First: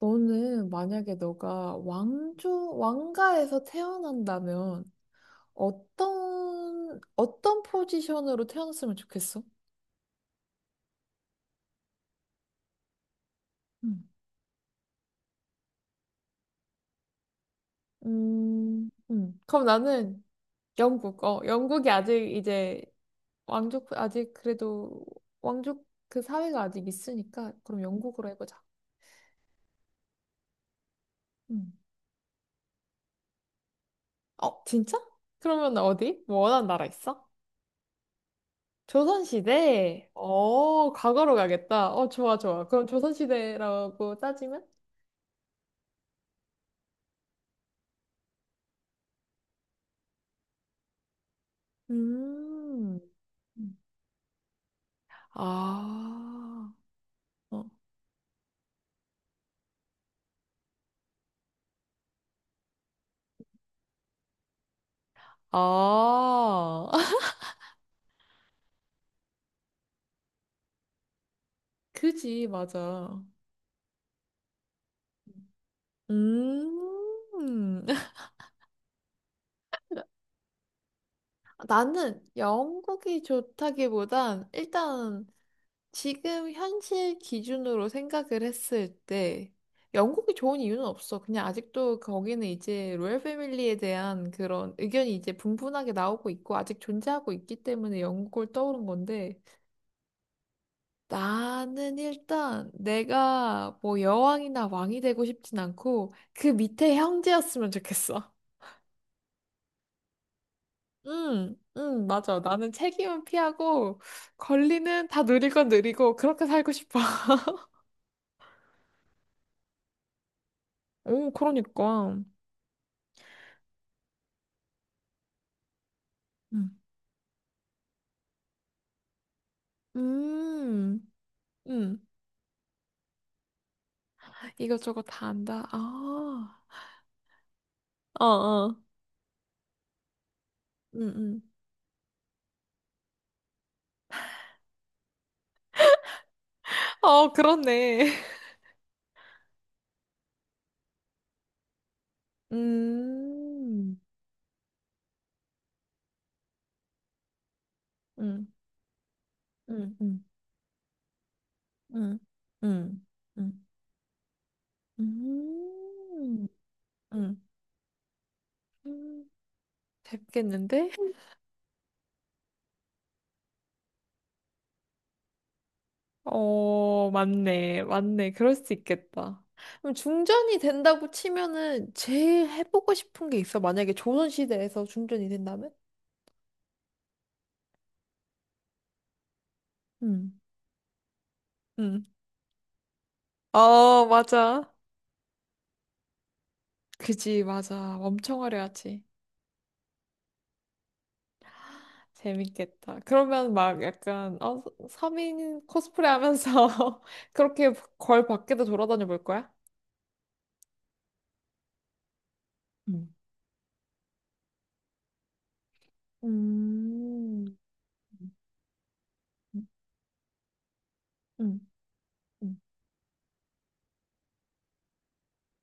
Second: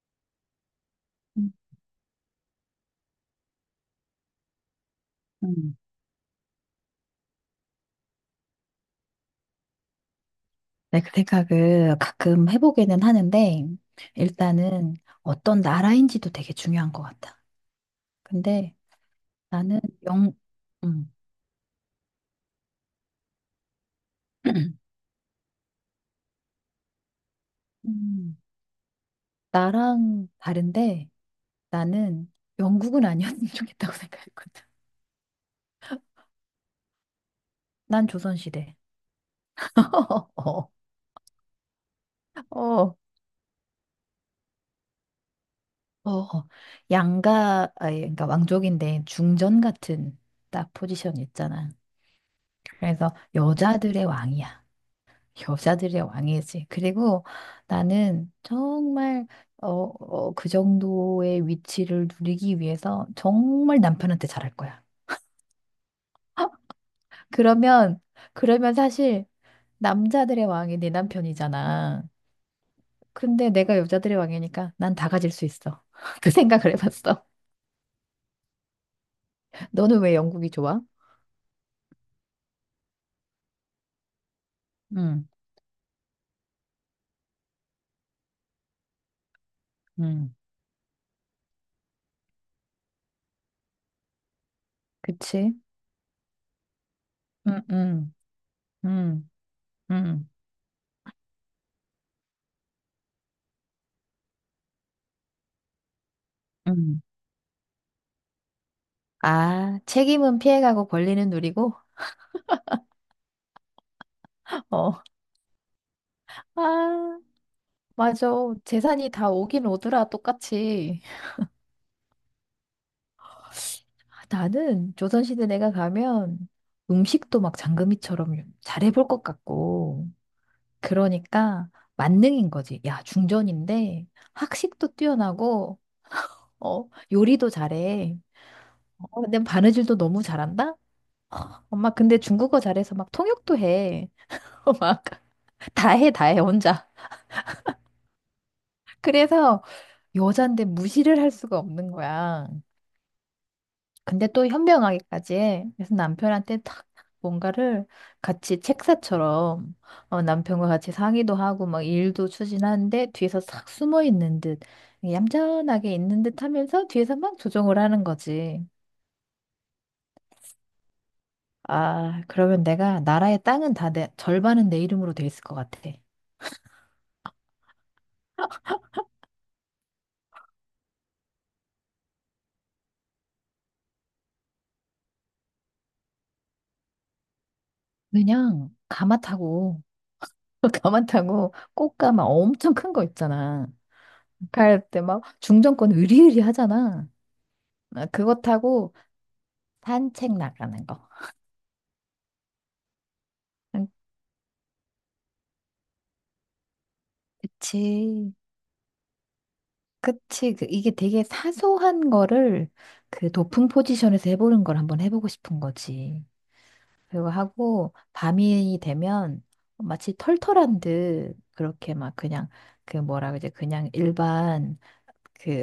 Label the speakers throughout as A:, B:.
A: 너는 만약에
B: 음,
A: 너가 왕조, 왕가에서 태어난다면
B: 음.
A: 어떤 포지션으로 태어났으면 좋겠어?
B: 네, 그 생각을 가끔 해보기는 하는데,
A: 음.
B: 일단은 어떤 나라인지도 되게 중요한 것 같아. 근데
A: 그럼
B: 나는
A: 나는
B: 영, 음,
A: 영국, 영국이 아직 이제 왕족, 아직 그래도 왕족 그 사회가 아직 있으니까 그럼 영국으로
B: 음,
A: 해보자.
B: 나랑 다른데
A: 음.
B: 나는 영국은 아니었으면 좋겠다고 생각했거든.
A: 어, 진짜? 그러면 어디? 뭐 원하는 나라 있어?
B: 난 조선시대.
A: 조선시대?
B: 어,
A: 어, 과거로 가겠다. 어, 좋아, 좋아. 그럼
B: 어,
A: 조선시대라고 따지면?
B: 어. 양가, 아니, 그러니까 왕족인데 중전 같은 딱 포지션 있잖아.
A: 음.
B: 그래서
A: 음.
B: 여자들의 왕이야. 여자들의 왕이지.
A: 아.
B: 그리고
A: 어.
B: 나는 정말 그 정도의 위치를 누리기 위해서 정말 남편한테 잘할 거야.
A: 아.
B: 그러면 그러면 사실 남자들의 왕이 내 남편이잖아.
A: 그지, 맞아.
B: 근데 내가 여자들의 왕이니까 난 다 가질 수 있어. 그 생각을 해봤어.
A: 음.
B: 너는 왜 영국이 좋아?
A: 나는 영국이 좋다기보단 일단
B: 음,
A: 지금 현실 기준으로 생각을 했을 때 영국이
B: 음,
A: 좋은 이유는 없어. 그냥 아직도 거기는 이제 로얄 패밀리에 대한 그런 의견이 이제
B: 그치?
A: 분분하게 나오고 있고 아직 존재하고 있기
B: 음,
A: 때문에
B: 음,
A: 영국을 떠오른
B: 음,
A: 건데
B: 음,
A: 나는 일단 내가 뭐 여왕이나 왕이 되고 싶진 않고 그 밑에
B: 음.
A: 형제였으면 좋겠어.
B: 아, 책임은 피해가고 권리는
A: 응,
B: 누리고.
A: 응, 맞아. 나는 책임은 피하고
B: 어.
A: 권리는 다 누릴 건 누리고 그렇게 살고 싶어.
B: 아. 맞아. 재산이 다 오긴 오더라, 똑같이.
A: 오, 그러니까.
B: 아, 나는 조선시대 내가 가면
A: 음.
B: 음식도 막 장금이처럼 잘해볼 것 같고.
A: 음,
B: 그러니까
A: 음,
B: 만능인 거지. 야, 중전인데 학식도
A: 이것저것 다 안다.
B: 뛰어나고,
A: 아,
B: 어, 요리도 잘해.
A: 어, 어,
B: 어, 근데 바느질도 너무 잘한다?
A: 음, 음.
B: 엄마, 근데 중국어 잘해서 막 통역도 해. 어, 막, 다 해, 다 해, 혼자.
A: 어, 그렇네.
B: 그래서 여잔데 무시를 할 수가 없는 거야.
A: 음,
B: 근데 또 현명하기까지 해. 그래서 남편한테 탁 뭔가를
A: 음,
B: 같이 책사처럼
A: 음, 음,
B: 남편과 같이 상의도 하고 막
A: 음,
B: 일도
A: 음,
B: 추진하는데 뒤에서
A: 음.
B: 싹 숨어 있는 듯 얌전하게 있는 듯
A: 음.
B: 하면서 뒤에서 막
A: 응.
B: 조정을 하는 거지.
A: 음, 됐겠는데?
B: 아, 그러면 내가 나라의 땅은 다 내, 절반은 내 이름으로 돼 있을 것 같아.
A: 어, 맞네. 맞네. 그럴 수 있겠다. 그럼 중전이 된다고 치면은 제일 해보고 싶은 게 있어. 만약에 조선시대에서 중전이 된다면?
B: 그냥 가마 타고
A: 응.
B: 가마 타고
A: 응.
B: 꽃가마 엄청 큰 거 있잖아.
A: 어, 맞아.
B: 갈 때 막 중정권 으리으리 하잖아.
A: 그지, 맞아.
B: 아, 그거
A: 엄청
B: 타고
A: 화려하지.
B: 산책 나가는 거.
A: 재밌겠다. 그러면 막
B: 음,
A: 약간, 어, 서민 코스프레 하면서 그렇게 걸
B: 그치.
A: 밖에도 돌아다녀 볼 거야?
B: 그치. 그 이게 되게 사소한 거를
A: 응.
B: 그 높은 포지션에서 해보는 걸 한번 해보고 싶은 거지. 그리고
A: 음.
B: 하고
A: 음,
B: 밤이 되면 마치 털털한 듯
A: 음,
B: 그렇게 막 그냥
A: 음,
B: 그 뭐라 그러지? 그냥 일반 그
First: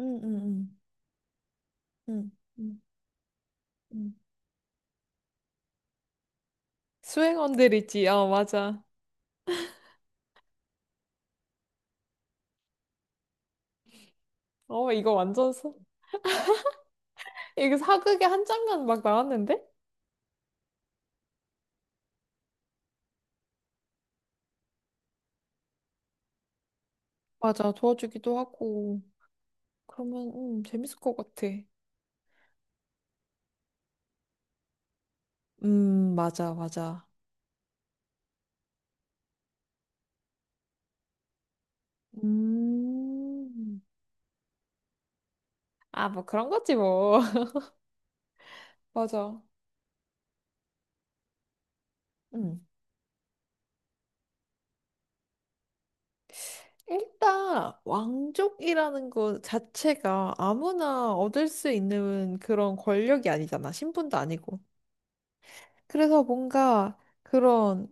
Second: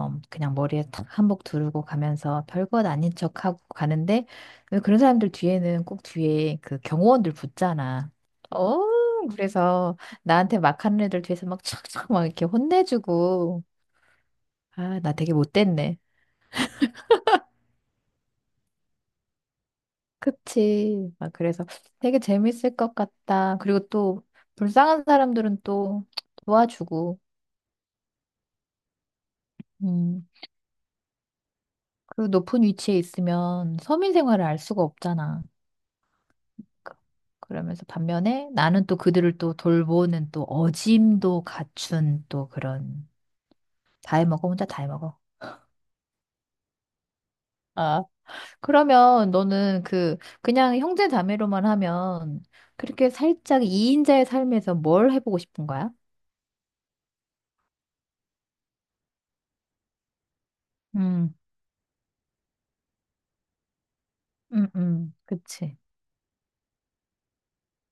A: 음,
B: 그냥
A: 음.
B: 머리에 탁 한복 두르고
A: 응,
B: 가면서
A: 응,
B: 별것 아닌 척하고
A: 응.
B: 가는데 왜 그런 사람들 뒤에는 꼭 뒤에 그 경호원들
A: 수행원들 있지.
B: 붙잖아.
A: 어,
B: 어,
A: 맞아.
B: 그래서 나한테 막 하는 애들 뒤에서 막 촥촥 막 이렇게 혼내주고
A: 어,
B: 아,
A: 이거
B: 나 되게
A: 완전 사...
B: 못됐네.
A: 이거 사극의 한 장면 막 나왔는데?
B: 그치. 막 그래서 되게 재밌을 것 같다. 그리고 또 불쌍한 사람들은 또 도와주고
A: 맞아. 도와주기도 하고.
B: 음,
A: 그러면 재밌을 것 같아.
B: 그 높은 위치에 있으면 서민 생활을 알 수가 없잖아.
A: 맞아,
B: 그-
A: 맞아.
B: 러면서 반면에 나는 또 그들을 또 돌보는 또 어짐도 갖춘 또 그런
A: 음.
B: 다 해먹어 혼자 다 해먹어.
A: 아, 뭐 그런 거지 뭐.
B: 아, 그러면
A: 맞아.
B: 너는 그 그냥 형제 자매로만 하면
A: 음.
B: 그렇게 살짝 이인자의 삶에서 뭘 해보고 싶은 거야?
A: 일단 왕족이라는 것 자체가 아무나
B: 음,
A: 얻을 수 있는 그런 권력이 아니잖아. 신분도 아니고.
B: 그치.
A: 그래서 뭔가 그런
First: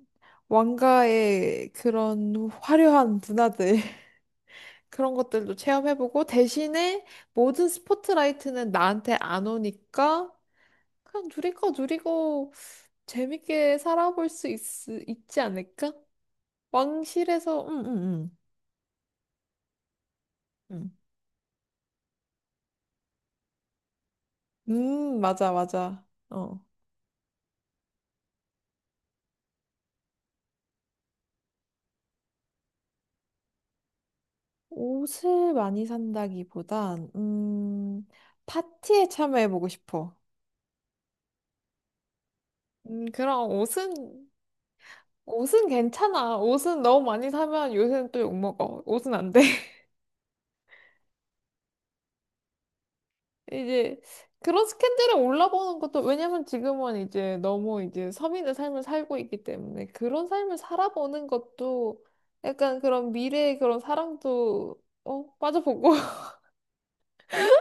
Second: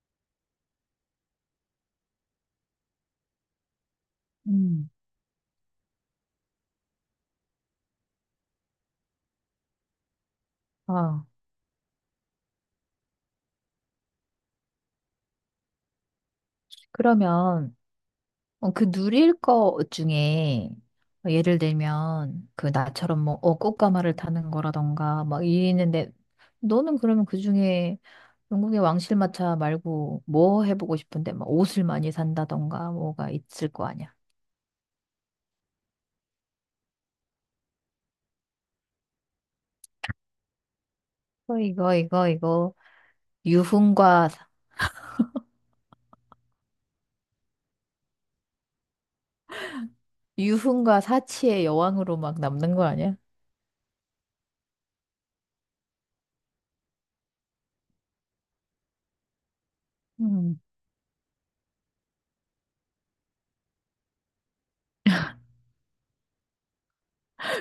A: 왕가의 그런 화려한 문화들
B: 음,
A: 그런 것들도 체험해보고 대신에 모든 스포트라이트는 나한테 안 오니까
B: 어.
A: 그냥 누리고 누리고 재밌게 살아볼 수 있, 있지 않을까? 왕실에서
B: 그러면
A: 응응응
B: 그 누릴 거 중에
A: 음,
B: 예를 들면 그 나처럼 꽃가마를 타는 거라던가 막
A: 맞아 맞아
B: 이랬는데
A: 어
B: 너는 그러면 그 중에 영국의 왕실마차 말고 뭐 해보고 싶은데 막 옷을 많이 산다던가 뭐가 있을 거 아니야.
A: 옷을 많이 산다기보단 파티에 참여해보고 싶어.
B: 어, 이거
A: 그럼 옷은
B: 유흥과 사-
A: 옷은 괜찮아. 옷은 너무 많이 사면 요새는 또 욕먹어. 옷은 안 돼.
B: 유흥과 사치의 여왕으로 막 남는 거 아니야?
A: 이제 그런 스캔들을 올라보는 것도 왜냐면 지금은 이제 너무 이제 서민의 삶을 살고 있기 때문에 그런 삶을
B: 음.
A: 살아보는 것도 약간 그런 미래의 그런 사랑도 어, 빠져보고.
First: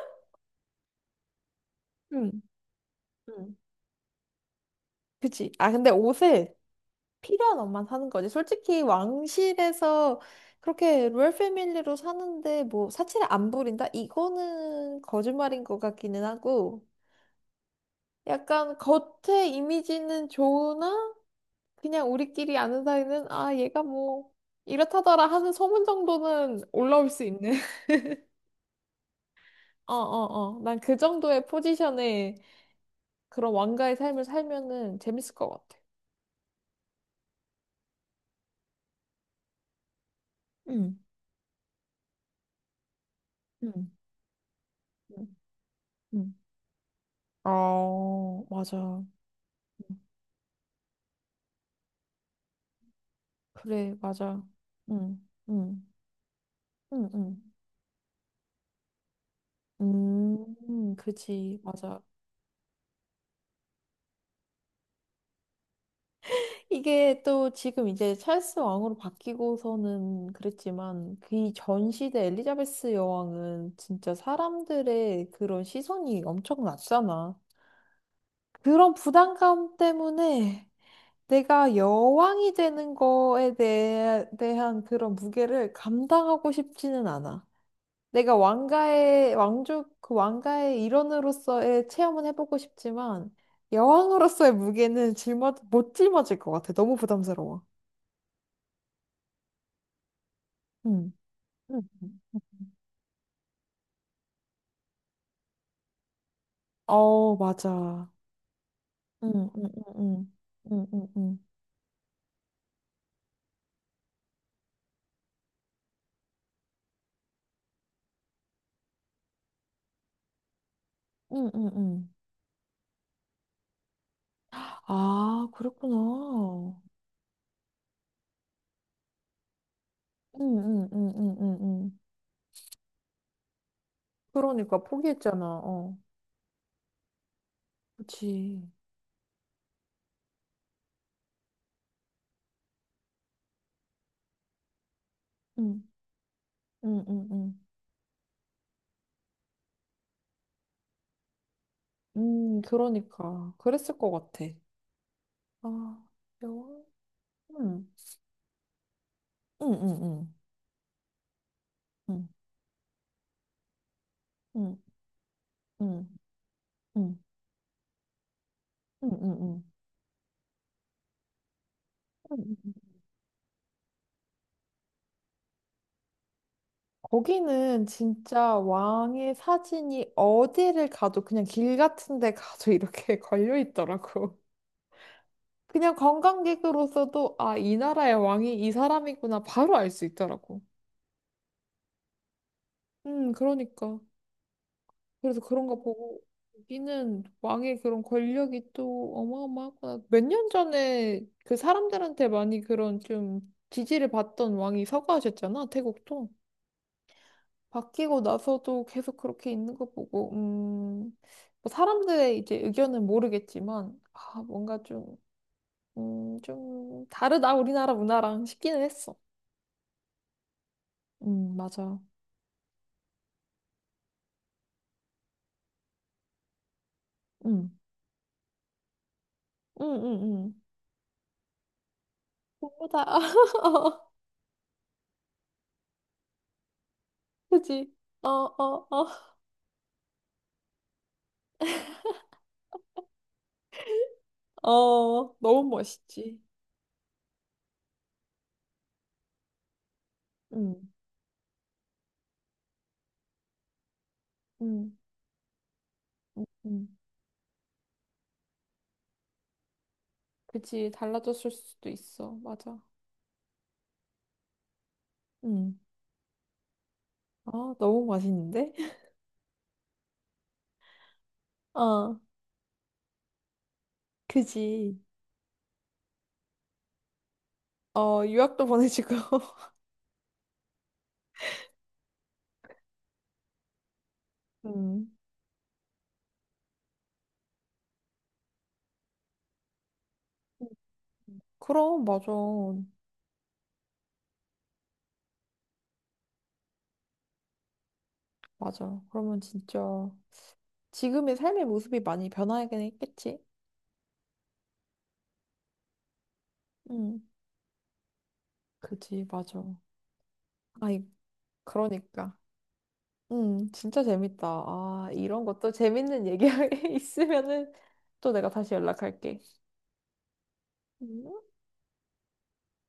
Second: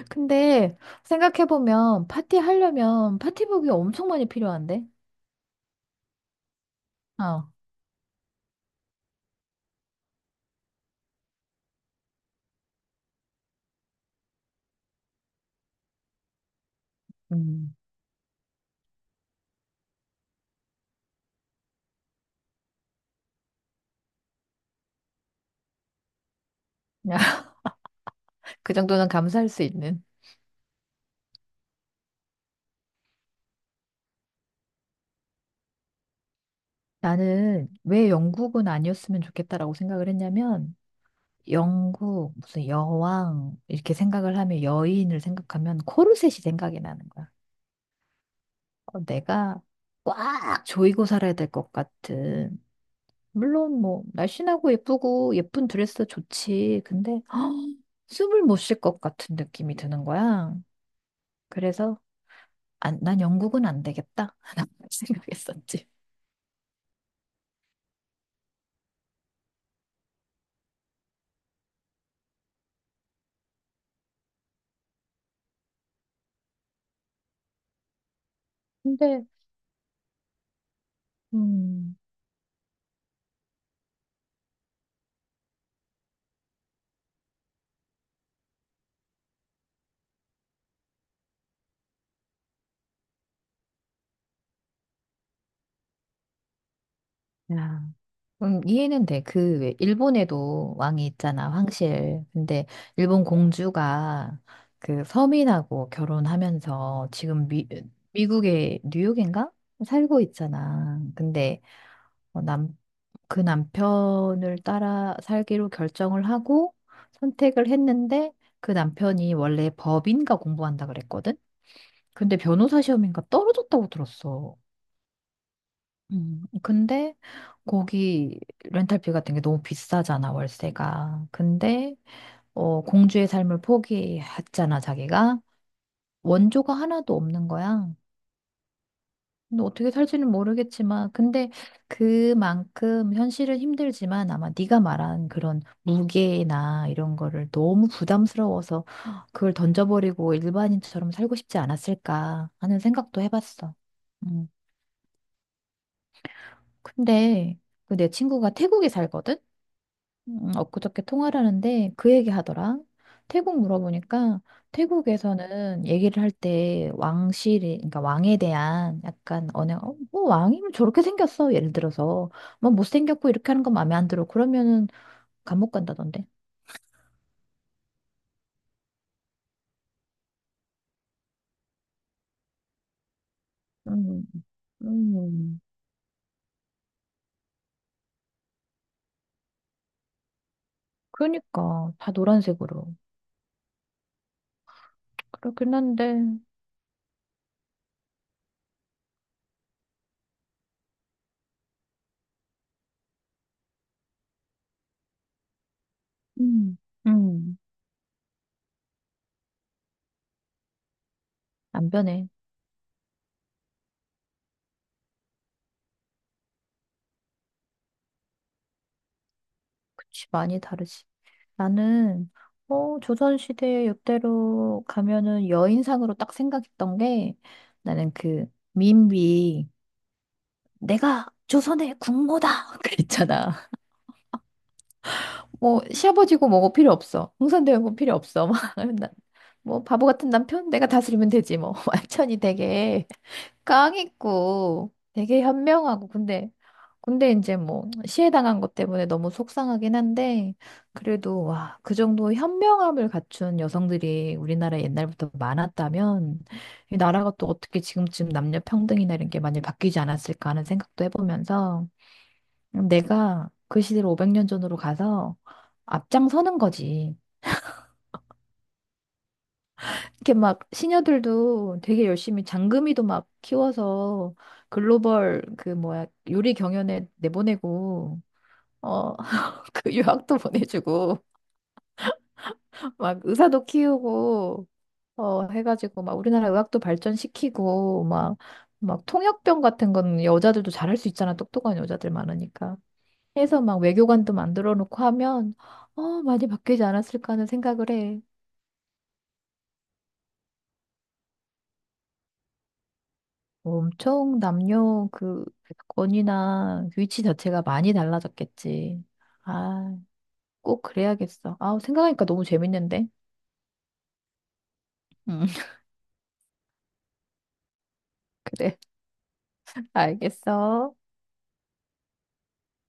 B: 근데 생각해보면
A: 응,
B: 파티 하려면
A: 응.
B: 파티복이 엄청 많이 필요한데.
A: 그치. 아, 근데 옷을
B: 어.
A: 필요한 옷만 사는 거지. 솔직히 왕실에서 그렇게 로열 패밀리로 사는데 뭐 사치를 안 부린다? 이거는 거짓말인 것 같기는 하고.
B: 음.
A: 약간 겉에 이미지는 좋으나 그냥 우리끼리 아는 사이는 아 얘가 뭐 이렇다더라 하는 소문 정도는 올라올 수 있는
B: 그 정도는 감사할 수 있는.
A: 어어어 난 그 정도의 포지션에 그런 왕가의 삶을 살면은 재밌을 것 같아
B: 나는 왜 영국은 아니었으면 좋겠다라고 생각을 했냐면,
A: 응
B: 영국, 무슨 여왕,
A: 응,
B: 이렇게 생각을 하면 여인을
A: 응,
B: 생각하면 코르셋이
A: 응.
B: 생각이 나는 거야.
A: 어, 맞아.
B: 어, 내가 꽉 조이고 살아야 될 것 같은. 물론
A: 그래,
B: 뭐,
A: 맞아.
B: 날씬하고
A: 응,
B: 예쁘고 예쁜
A: 응,
B: 드레스 좋지.
A: 응,
B: 근데,
A: 응.
B: 헉, 숨을 못 쉴 것 같은 느낌이 드는 거야.
A: 그지,
B: 그래서,
A: 맞아.
B: 안, 난 영국은 안 되겠다. 라고 생각했었지.
A: 이게 또 지금 이제 찰스 왕으로 바뀌고서는 그랬지만 그 이전 시대 엘리자베스 여왕은 진짜 사람들의 그런 시선이 엄청 났잖아. 그런
B: 근데,
A: 부담감 때문에 내가
B: 음.
A: 여왕이 되는 거에 대한 그런 무게를 감당하고 싶지는 않아. 내가 왕가의 왕족 그 왕가의 일원으로서의 체험은 해보고 싶지만 여왕으로서의 무게는 짊어 못 짊어질 것 같아. 너무 부담스러워.
B: 야. 이해는 돼. 그, 왜, 일본에도 왕이
A: 음.
B: 있잖아,
A: 응.
B: 황실. 근데 일본 공주가 그 서민하고 결혼하면서
A: 어,
B: 지금
A: 맞아.
B: 미국의
A: 응,
B: 뉴욕인가?
A: 응,
B: 살고
A: 응, 응,
B: 있잖아.
A: 응, 응,
B: 근데 어, 남, 그 남편을 따라 살기로 결정을 하고 선택을 했는데 그 남편이 원래 법인가 공부한다 그랬거든?
A: 응, 응, 응.
B: 근데 변호사 시험인가 떨어졌다고 들었어.
A: 아, 그랬구나.
B: 근데 거기 렌탈비 같은 게 너무 비싸잖아,
A: 응, 응, 응,
B: 월세가.
A: 응, 응,
B: 근데
A: 응.
B: 어, 공주의 삶을 포기했잖아,
A: 그러니까
B: 자기가.
A: 포기했잖아. 어,
B: 원조가 하나도 없는 거야.
A: 그치.
B: 근데 어떻게 살지는 모르겠지만, 근데 그만큼 현실은 힘들지만 아마 네가 말한 그런
A: 응,
B: 무게나
A: 응,
B: 이런
A: 응,
B: 거를
A: 응.
B: 너무 부담스러워서 그걸 던져버리고 일반인처럼 살고 싶지 않았을까 하는 생각도
A: 그러니까
B: 해봤어.
A: 그랬을 것 같아.
B: 음,
A: 아, 영화.
B: 근데
A: 응,
B: 그 내 친구가 태국에 살거든?
A: 응, 응, 응,
B: 엊그저께 통화를 하는데 그
A: 응,
B: 얘기 하더라. 태국 물어보니까
A: 응,
B: 태국에서는
A: 응,
B: 얘기를 할 때
A: 응,
B: 왕실이, 그러니까 왕에 대한 약간
A: 응,
B: 언행, 어, 뭐 왕이면 저렇게 생겼어. 예를 들어서.
A: 응,
B: 뭐
A: 응.
B: 못생겼고 이렇게 하는 건 마음에 안 들어. 그러면은 감옥 간다던데.
A: 거기는 진짜 왕의 사진이 어디를 가도 그냥 길 같은 데 가도 이렇게 걸려
B: 음,
A: 있더라고.
B: 음.
A: 그냥 관광객으로서도 아, 이 나라의 왕이 이 사람이구나 바로 알 수 있더라고.
B: 그러니까 다 노란색으로.
A: 그러니까. 그래서 그런
B: 그렇긴
A: 거
B: 한데,
A: 보고 여기는 왕의 그런 권력이 또 어마어마하구나. 몇 년 전에 그 사람들한테 많이 그런 좀 지지를 받던 왕이 서거하셨잖아, 태국도.
B: 음, 음.
A: 바뀌고 나서도 계속 그렇게 있는 거 보고, 뭐
B: 안 변해.
A: 사람들의 이제 의견은 모르겠지만, 아, 뭔가 좀, 좀 다르다, 우리나라 문화랑 싶기는 했어.
B: 그치, 많이 다르지.
A: 맞아.
B: 나는, 조선시대 역대로 가면은 여인상으로 딱 생각했던 게
A: 음,
B: 나는 그 민비,
A: 음, 음, 음.
B: 내가 조선의 국모다!
A: 공부다.
B: 그랬잖아. 뭐, 시아버지고 뭐고 필요 없어.
A: 그지?
B: 흥선대원군 필요
A: 어,
B: 없어.
A: 어, 어.
B: 나- 뭐, 바보 같은 남편? 내가 다스리면 되지, 뭐. 완전히 되게. 깡 있고
A: 어,
B: 되게
A: 너무
B: 현명하고
A: 멋있지.
B: 근데 이제 뭐 시해당한 것 때문에 너무 속상하긴 한데
A: 음,
B: 그래도 와, 그 정도 현명함을 갖춘 여성들이 우리나라에
A: 음,
B: 옛날부터 많았다면
A: 음.
B: 이 나라가 또 어떻게 지금쯤 남녀 평등이나 이런 게 많이 바뀌지 않았을까 하는
A: 그지?
B: 생각도
A: 달라졌을
B: 해보면서
A: 수도 있어. 맞아.
B: 내가 그 시대로 500년 전으로 가서
A: 음.
B: 앞장서는 거지.
A: 아, 너무 맛있는데?
B: 이렇게 막 시녀들도 되게
A: 어,
B: 열심히 장금이도 막 키워서
A: 그지.
B: 글로벌 그 뭐야 요리 경연에 내보내고
A: 어, 유학도 보내주고.
B: 어 그 유학도 보내주고 막 의사도 키우고
A: 음.
B: 해가지고 막 우리나라 의학도 발전시키고 막 막 통역병 같은 건 여자들도 잘할 수 있잖아 똑똑한
A: 그럼,
B: 여자들
A: 맞아.
B: 많으니까 해서 막 외교관도 만들어 놓고 하면 많이 바뀌지 않았을까 하는 생각을 해.
A: 맞아. 그러면 진짜 지금의 삶의 모습이 많이 변하긴 했겠지?
B: 엄청 남녀 그 권위나
A: 응,
B: 위치 자체가 많이 달라졌겠지.
A: 그지, 맞아.
B: 아, 꼭
A: 아이,
B: 그래야겠어. 아, 생각하니까
A: 그러니까.
B: 너무 재밌는데.
A: 응, 진짜 재밌다. 아, 이런
B: 음,
A: 것도 재밌는 얘기 있으면은 또 내가 다시
B: 그래.
A: 연락할게.
B: 알겠어.
A: 음.